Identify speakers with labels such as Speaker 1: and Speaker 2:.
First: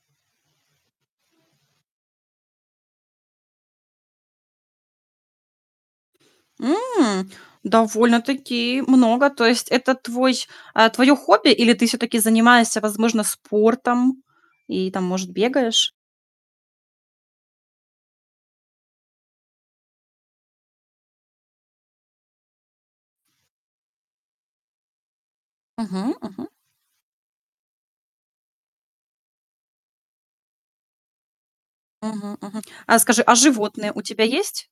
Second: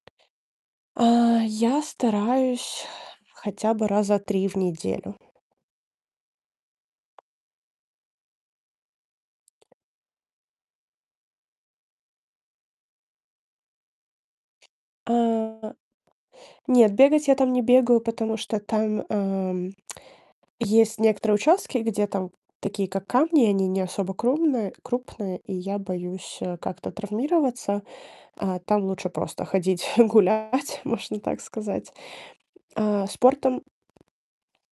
Speaker 1: А, я стараюсь, хотя бы раза 3 в неделю.
Speaker 2: М, довольно-таки много. То есть это твой, а, твое хобби? Или ты все-таки занимаешься, возможно, спортом и там, может,
Speaker 1: А,
Speaker 2: бегаешь?
Speaker 1: нет, бегать я там не бегаю, потому что там, эм, есть некоторые участки, где там такие, как камни, они не особо крумные крупные, и я
Speaker 2: Мгм,
Speaker 1: боюсь,
Speaker 2: мгм.
Speaker 1: э, как-то травмироваться. А, там лучше просто ходить гулять, можно так сказать.
Speaker 2: Мгм, мгм. А
Speaker 1: А,
Speaker 2: скажи, а
Speaker 1: спортом
Speaker 2: животные у тебя есть?